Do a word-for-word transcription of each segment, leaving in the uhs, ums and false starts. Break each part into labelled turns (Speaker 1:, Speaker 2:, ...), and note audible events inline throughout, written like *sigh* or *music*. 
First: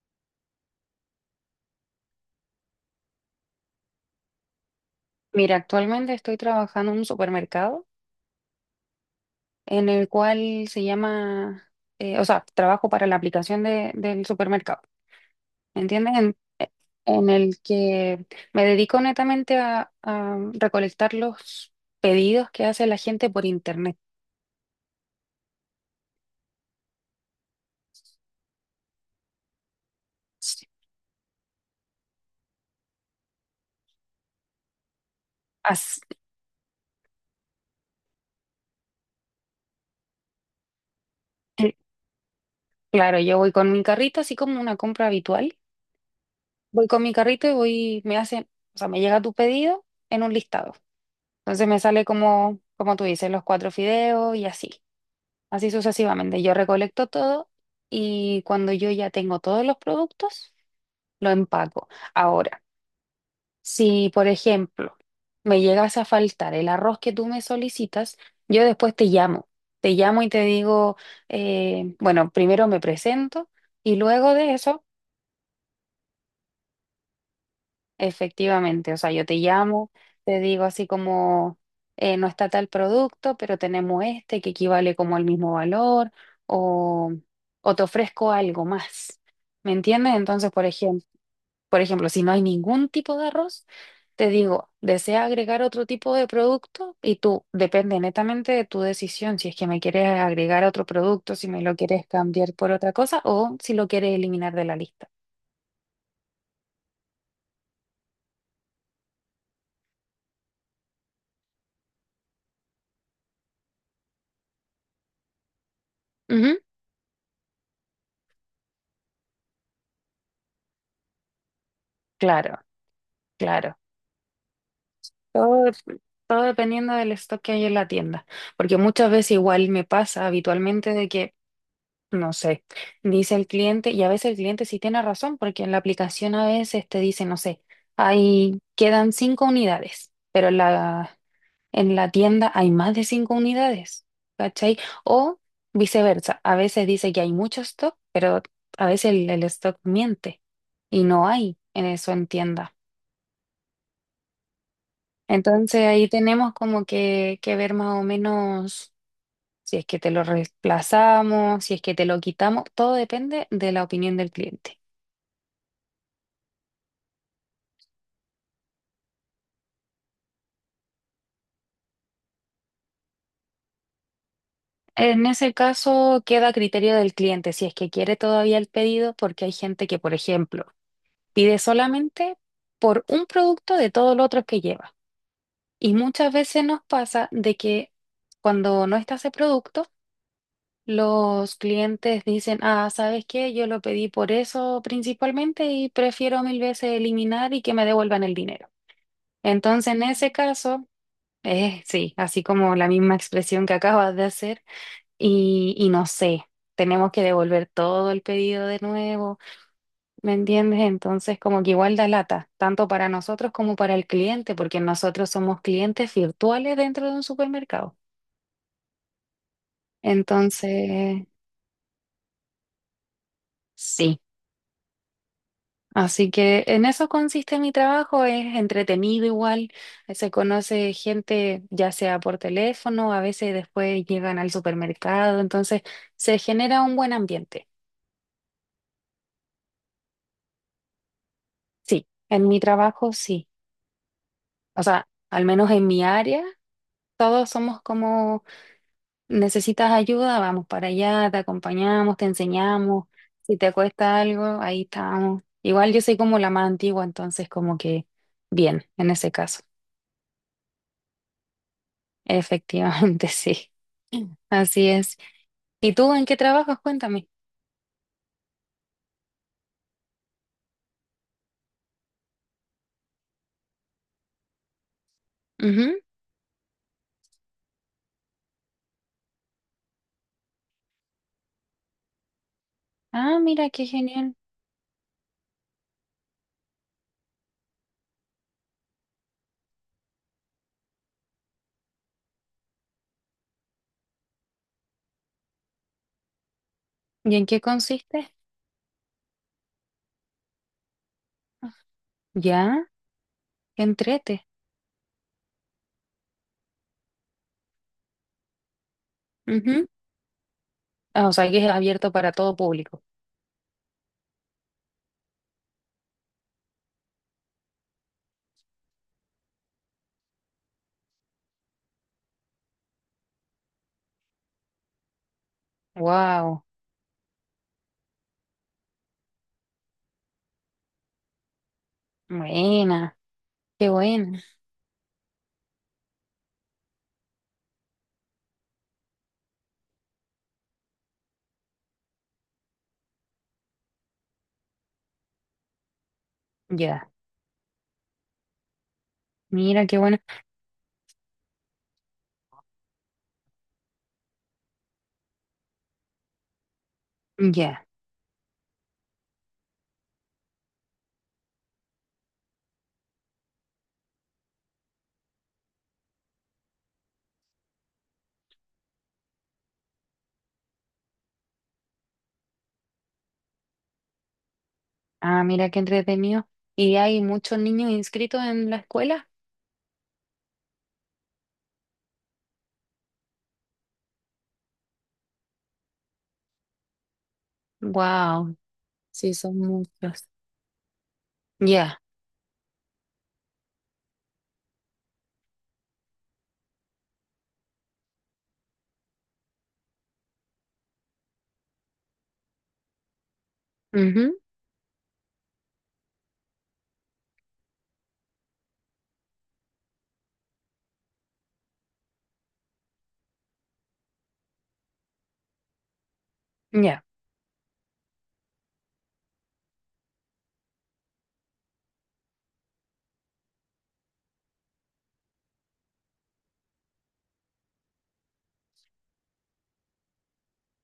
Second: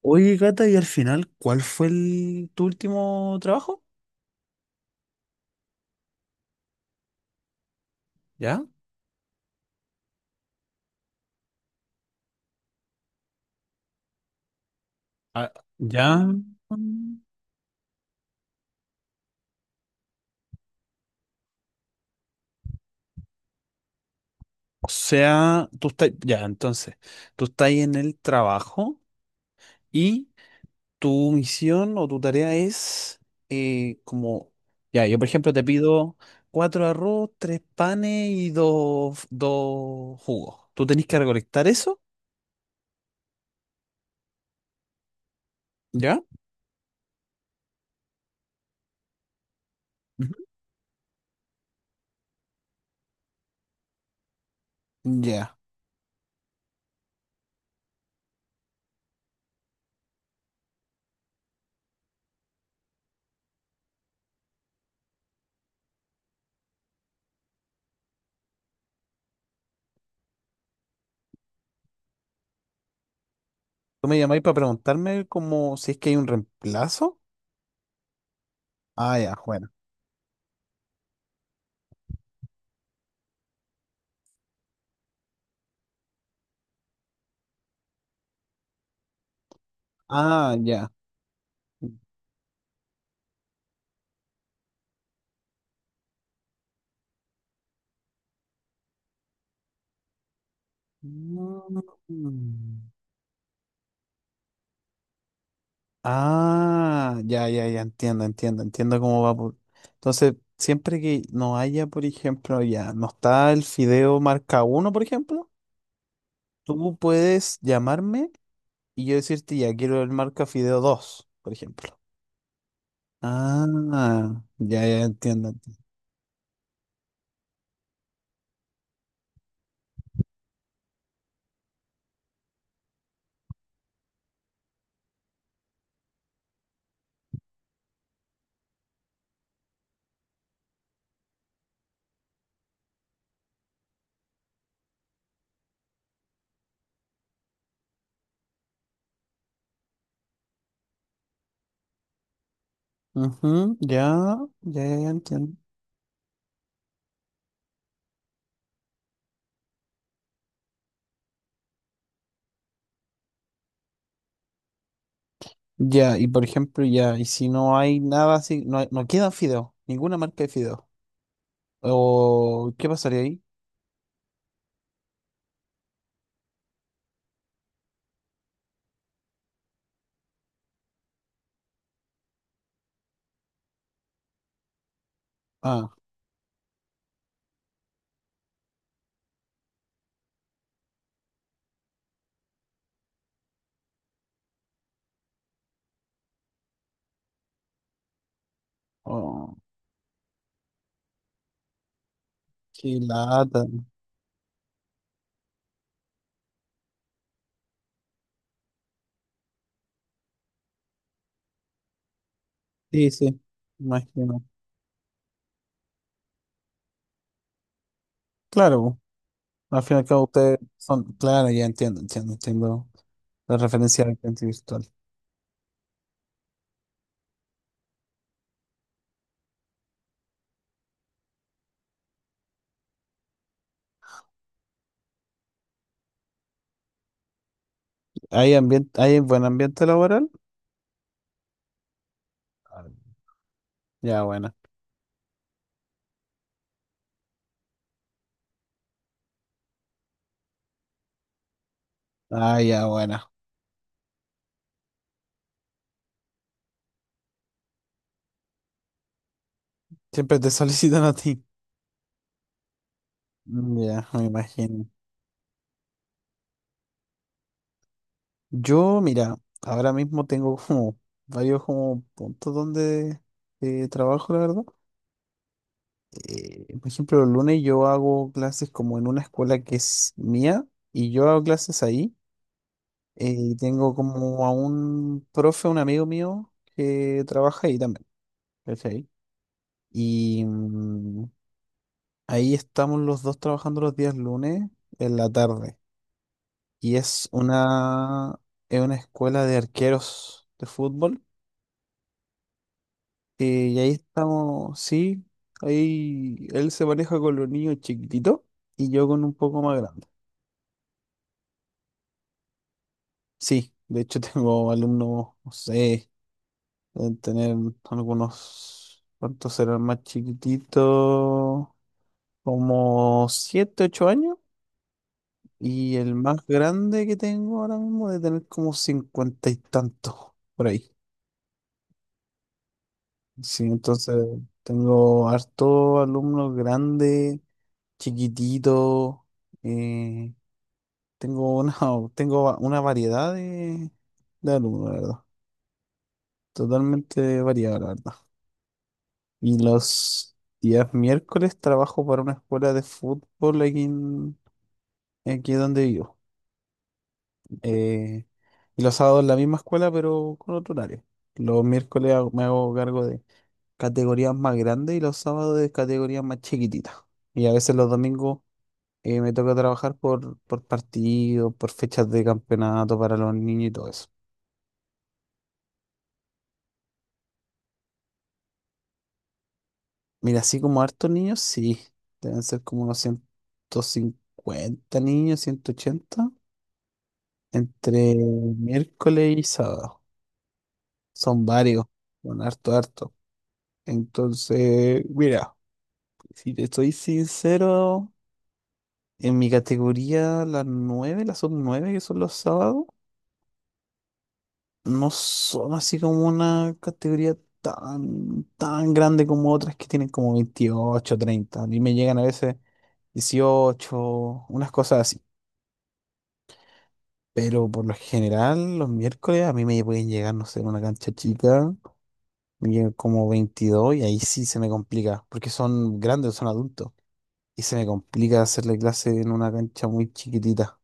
Speaker 1: Oye, Cata, y al final, ¿cuál fue el, tu último trabajo?
Speaker 2: Mira, actualmente estoy trabajando en un supermercado
Speaker 1: ¿Ya?
Speaker 2: en el cual se llama, eh, o sea, trabajo para la aplicación de- del supermercado,
Speaker 1: Ah,
Speaker 2: ¿entiendes?
Speaker 1: ya.
Speaker 2: En,
Speaker 1: Mm.
Speaker 2: en el que me dedico netamente a, a recolectar los pedidos que hace la gente por internet.
Speaker 1: O sea, tú estás, ya, entonces, tú estás en el trabajo y tu misión o tu tarea es eh, como, ya, yo por ejemplo te
Speaker 2: As-
Speaker 1: pido cuatro arroz, tres panes y dos, dos jugos. Tú tenés que recolectar
Speaker 2: eh,
Speaker 1: eso,
Speaker 2: claro, yo voy con mi carrito, así como una compra habitual.
Speaker 1: ¿ya?
Speaker 2: Voy con mi carrito y voy, me hacen, o sea, me llega tu pedido en un
Speaker 1: Ujú.
Speaker 2: listado. Entonces me sale como, como tú dices, los cuatro fideos y así.
Speaker 1: Ya.
Speaker 2: Así sucesivamente. Yo recolecto todo y cuando yo ya tengo todos los productos, lo empaco. Ahora, si por ejemplo me llegas a faltar el arroz que tú me solicitas, yo después te llamo. Te llamo y te digo, eh, bueno, primero me presento y
Speaker 1: ¿Tú me
Speaker 2: luego
Speaker 1: llamáis
Speaker 2: de
Speaker 1: para
Speaker 2: eso.
Speaker 1: preguntarme como si es que hay un reemplazo?
Speaker 2: Efectivamente, o sea,
Speaker 1: Ah,
Speaker 2: yo
Speaker 1: ya,
Speaker 2: te
Speaker 1: bueno.
Speaker 2: llamo, te digo así como eh, no está tal producto, pero tenemos este que equivale como al mismo valor o, o te ofrezco algo más. ¿Me entiendes? Entonces,
Speaker 1: Ah,
Speaker 2: por
Speaker 1: ya.
Speaker 2: ejemplo, por ejemplo, si no hay ningún tipo de arroz, te digo, ¿desea agregar otro tipo de producto? Y tú, depende netamente de tu decisión, si es que me quieres agregar otro producto, si me lo
Speaker 1: Mm.
Speaker 2: quieres cambiar por otra cosa o si lo quieres eliminar de la lista.
Speaker 1: Ah, ya, ya, ya, entiendo, entiendo, entiendo cómo va. por- Entonces, siempre que no haya, por ejemplo, ya, no está el fideo marca uno, por ejemplo,
Speaker 2: Ujú,
Speaker 1: tú puedes llamarme y yo decirte, ya, quiero el marca fideo dos, por ejemplo.
Speaker 2: claro, claro.
Speaker 1: Ah, ya, ya, entiendo.
Speaker 2: Todo,
Speaker 1: Entiendo.
Speaker 2: dep- todo dependiendo del stock que hay en la tienda, porque muchas veces igual me pasa habitualmente de que, no sé, dice el cliente, y a veces el cliente sí tiene razón, porque en la aplicación a veces te dice, no sé, ahí quedan cinco unidades, pero en la, en la tienda hay más de cinco unidades, ¿cachai? O viceversa, a veces dice que hay mucho stock, pero a veces el, el stock miente y no hay en eso en tienda.
Speaker 1: Ujú, ya, ya, ya, ya, entiendo.
Speaker 2: Entonces ahí tenemos como que, que ver más o menos si es que te lo reemplazamos, si es que te lo quitamos, todo depende de la opinión del cliente.
Speaker 1: Ya, y por ejemplo, ya, y si no hay nada así, no, hay- no queda fideo, ninguna marca de fideo. ¿O qué pasaría ahí?
Speaker 2: En ese caso queda a criterio del cliente si es que quiere todavía el pedido, porque hay gente que, por ejemplo, pide solamente por un producto de todos los otros que lleva.
Speaker 1: Ah.
Speaker 2: Y muchas veces nos pasa de que cuando no está ese producto, los clientes dicen, ah, ¿sabes qué? Yo lo pedí por eso principalmente y prefiero mil veces eliminar y que me devuelvan el dinero.
Speaker 1: Oh,
Speaker 2: Entonces, en ese caso, eh, sí, así como la
Speaker 1: qué
Speaker 2: misma
Speaker 1: lata.
Speaker 2: expresión que acabas de hacer, y, y no sé, tenemos que devolver todo el pedido de nuevo, ¿me entiendes? Entonces, como que igual da lata, tanto para
Speaker 1: Sí, sí,
Speaker 2: nosotros como para el
Speaker 1: imagino.
Speaker 2: cliente, porque nosotros somos clientes virtuales dentro de un supermercado.
Speaker 1: Claro, al fin y al cabo ustedes son,
Speaker 2: Entonces...
Speaker 1: claro, ya entiendo, entiendo, entiendo la referencia al
Speaker 2: Sí,
Speaker 1: ambiente virtual.
Speaker 2: así que en eso consiste mi trabajo, es entretenido igual, eh, se conoce gente ya sea por teléfono, a veces después llegan al supermercado, entonces se genera un buen ambiente.
Speaker 1: ¿Hay ambiente, hay buen ambiente laboral?
Speaker 2: Sí, en mi trabajo sí.
Speaker 1: Ya, buena.
Speaker 2: O sea, al menos en mi área, todos somos como, necesitas ayuda, vamos para allá, te acompañamos, te
Speaker 1: Ah, ya,
Speaker 2: enseñamos,
Speaker 1: buena.
Speaker 2: si te cuesta algo, ahí estamos. Igual yo soy como la más antigua, entonces como que bien, en ese caso.
Speaker 1: Siempre te *laughs* solicitan a ti.
Speaker 2: Efectivamente, *laughs* sí.
Speaker 1: Mm. Ya, me imagino.
Speaker 2: Así es. ¿Y tú en qué trabajas? Cuéntame.
Speaker 1: Yo, mira, ahora mismo tengo como varios como puntos donde eh, trabajo, la verdad.
Speaker 2: Ujú.
Speaker 1: Eh, por ejemplo, el lunes yo hago clases como en una escuela que es mía y yo hago clases ahí. Eh,
Speaker 2: Ah,
Speaker 1: Y
Speaker 2: mira, qué
Speaker 1: tengo
Speaker 2: genial.
Speaker 1: como a un profe, un amigo mío, que trabaja ahí también, ¿cachai? Y mm, ahí estamos los dos trabajando los días lunes en la tarde. Y es
Speaker 2: ¿Y en qué consiste?
Speaker 1: una, es una escuela de arqueros de fútbol.
Speaker 2: Ya,
Speaker 1: eh, y
Speaker 2: qué
Speaker 1: ahí
Speaker 2: entrete.
Speaker 1: estamos, sí, ahí él se maneja con los niños chiquititos y yo con un poco más
Speaker 2: Ujú.
Speaker 1: grande.
Speaker 2: Ah, o sea, que es abierto para todo público.
Speaker 1: Sí, de hecho *laughs* tengo alumnos, no sé. Deben tener algunos, ¿cuántos serán más chiquititos? Como siete ocho años. Y el más
Speaker 2: Wow,
Speaker 1: grande que tengo ahora mismo debe tener como cincuenta y tantos, por ahí.
Speaker 2: buena,
Speaker 1: Sí,
Speaker 2: qué
Speaker 1: entonces
Speaker 2: buena.
Speaker 1: tengo harto alumnos grandes, chiquititos. eh, Tengo una, *laughs* tengo una variedad de, de alumnos, la verdad.
Speaker 2: Ya,
Speaker 1: Totalmente variada, la verdad. Y
Speaker 2: mira, qué buena.
Speaker 1: los días miércoles trabajo para una escuela de fútbol aquí, en- aquí donde vivo.
Speaker 2: Ya,
Speaker 1: Eh, y los sábados en la misma escuela, pero con otro horario. Los miércoles hago- me hago cargo de categorías más grandes y los sábados de categorías más chiquititas. Y a veces los domingos eh, me toca trabajar por, por partido, por fechas de campeonato para los niños y todo eso.
Speaker 2: ah, mira, qué entretenido. ¿Y hay muchos niños inscritos en la escuela?
Speaker 1: Mira, así como hartos niños, sí. Deben ser como unos ciento cincuenta niños, ciento ochenta. Entre
Speaker 2: Wow, sí,
Speaker 1: miércoles y
Speaker 2: son
Speaker 1: sábado.
Speaker 2: muchos.
Speaker 1: Son varios.
Speaker 2: Ya,
Speaker 1: Son harto, harto. Entonces, mira, si te estoy sincero, en mi categoría, las nueve las sub nueve que son los sábados,
Speaker 2: ujú,
Speaker 1: no son así como una categoría tan, tan grande como otras que tienen como veintiocho, treinta. A mí me llegan a veces dieciocho, unas cosas así.
Speaker 2: ya.
Speaker 1: Pero por lo general, los miércoles a mí me pueden llegar, no sé, una cancha chica. Yo como veintidós y ahí sí se me complica, porque son grandes, son adultos. Y se me complica hacerle clase en una cancha muy chiquitita.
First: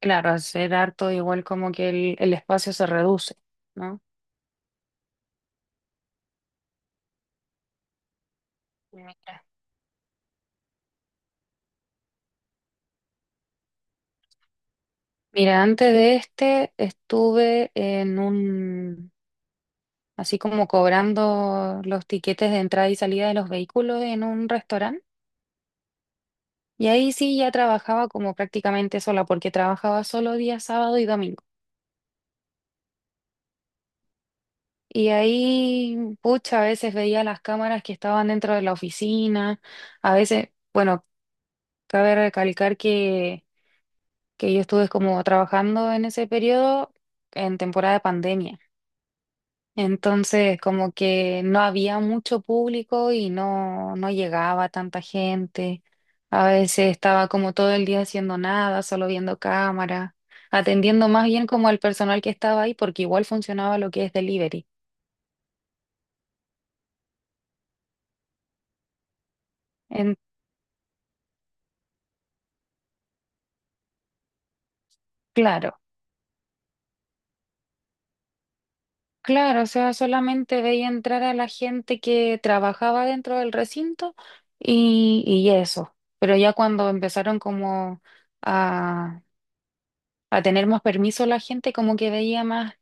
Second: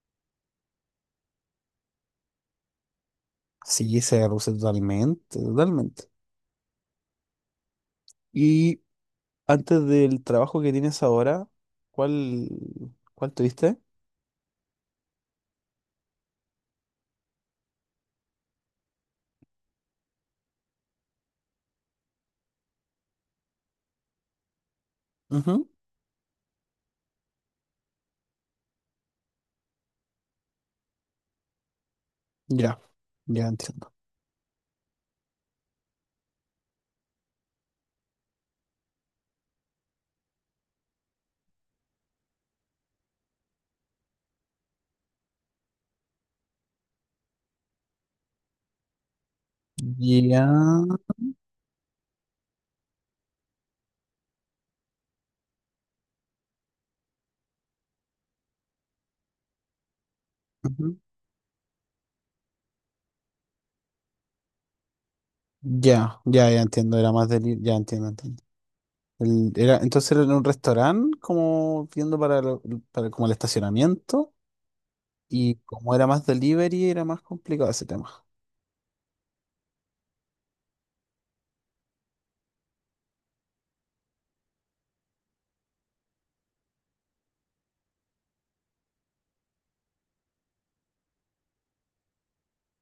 Speaker 2: Claro, hacer harto igual como que el, el espacio se reduce,
Speaker 1: Sí,
Speaker 2: ¿no?
Speaker 1: se reduce totalmente, totalmente. Y
Speaker 2: Mira,
Speaker 1: antes del trabajo que tienes ahora, ¿cuál, cuál tuviste?
Speaker 2: mira, antes de este estuve en un, así como cobrando los tiquetes de entrada y salida de los vehículos en un restaurante.
Speaker 1: Ujú,
Speaker 2: Y ahí sí ya trabajaba como prácticamente sola, porque trabajaba solo día sábado y domingo.
Speaker 1: ya, ya entiendo.
Speaker 2: Y ahí, pucha, a veces veía las cámaras que estaban dentro de la oficina, a veces, bueno, cabe recalcar que que yo estuve como trabajando en ese periodo en temporada de pandemia.
Speaker 1: Ya,
Speaker 2: Entonces, como que no había mucho público y no, no llegaba tanta gente. A veces estaba como todo el día haciendo nada, solo viendo cámara,
Speaker 1: ujú,
Speaker 2: atendiendo más bien como al personal que estaba ahí, porque igual funcionaba lo que es delivery.
Speaker 1: ya, ya, ya entiendo, era más del. Ya entiendo, entiendo. El- era, entonces
Speaker 2: En,
Speaker 1: era en un restaurante, como viendo para, lo- para como el estacionamiento. Y
Speaker 2: claro.
Speaker 1: como era más delivery, era más complicado ese tema.
Speaker 2: Claro, o sea, solamente veía entrar a la gente que trabajaba dentro del recinto y, y eso. Pero ya cuando empezaron como a, a tener más permiso la gente, como que veía más,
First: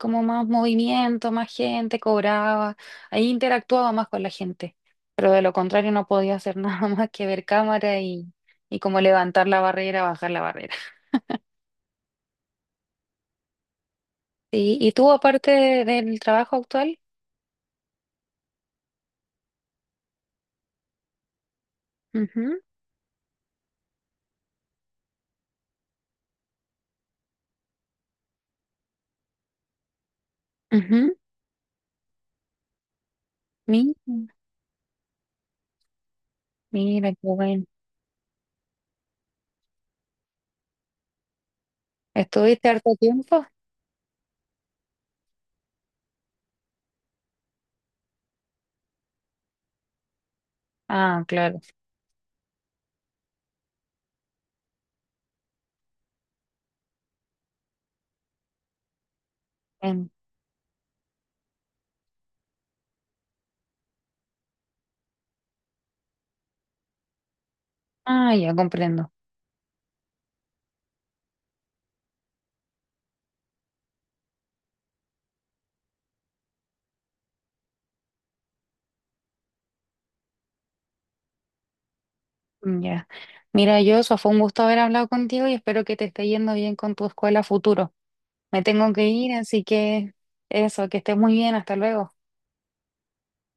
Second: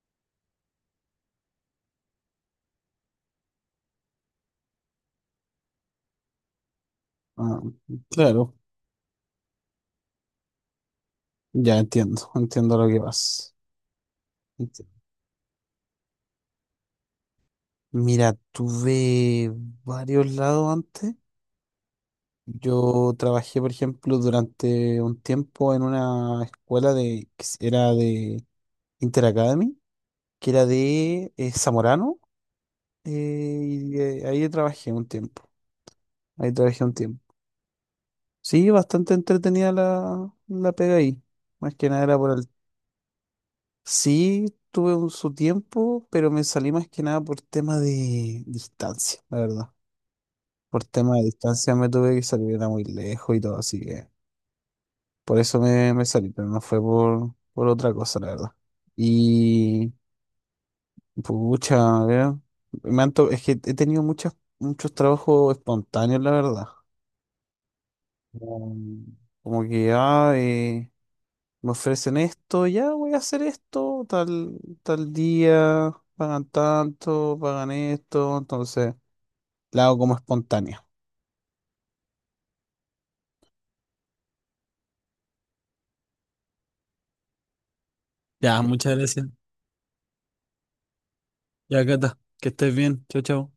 Speaker 2: como más movimiento, más gente, cobraba, ahí interactuaba más con la gente. Pero de lo contrario no podía hacer *laughs* nada más que ver
Speaker 1: Ah,
Speaker 2: cámara y,
Speaker 1: claro,
Speaker 2: y como levantar la barrera, bajar la barrera.
Speaker 1: ya entiendo, entiendo lo que vas.
Speaker 2: Sí.
Speaker 1: Enti-
Speaker 2: ¿y tú, aparte del trabajo actual?
Speaker 1: Mira, tuve varios lados antes.
Speaker 2: Ujú,
Speaker 1: Yo trabajé, por ejemplo, durante un tiempo en una escuela de, que s- era de Interacademy, que era
Speaker 2: ujú,
Speaker 1: de eh, Zamorano, eh,
Speaker 2: mi-
Speaker 1: y eh, ahí trabajé un tiempo. Ahí trabajé un
Speaker 2: mira, qué
Speaker 1: tiempo.
Speaker 2: bueno.
Speaker 1: Sí, bastante entretenida la, la pega ahí. Más que nada era por el.
Speaker 2: ¿Estuviste harto tiempo?
Speaker 1: Sí, tuve un- su tiempo, pero me salí más que nada por tema de distancia, la verdad. Por tema de
Speaker 2: Ah, claro.
Speaker 1: distancia me tuve que salir, era muy lejos y todo, así que por eso me, me salí, pero no fue por, por otra cosa, la verdad. Y,
Speaker 2: Em,
Speaker 1: pucha, a ver, me han to- es que he tenido muchas, muchos trabajos espontáneos, la verdad.
Speaker 2: ah, ya
Speaker 1: Como,
Speaker 2: comprendo.
Speaker 1: como que, ya, me ofrecen esto, ya voy a hacer esto, tal, tal día, pagan tanto, pagan esto, entonces la hago como espontánea.
Speaker 2: Mm, ya. Mira, yo, eso fue un gusto haber hablado contigo y espero que te esté yendo bien con tu escuela futuro.
Speaker 1: Ya,
Speaker 2: Me tengo
Speaker 1: muchas
Speaker 2: que
Speaker 1: gracias.
Speaker 2: ir, así que eso, que estés muy bien. Hasta
Speaker 1: Ya,
Speaker 2: luego.
Speaker 1: Cata, que estés bien. Chao, chao.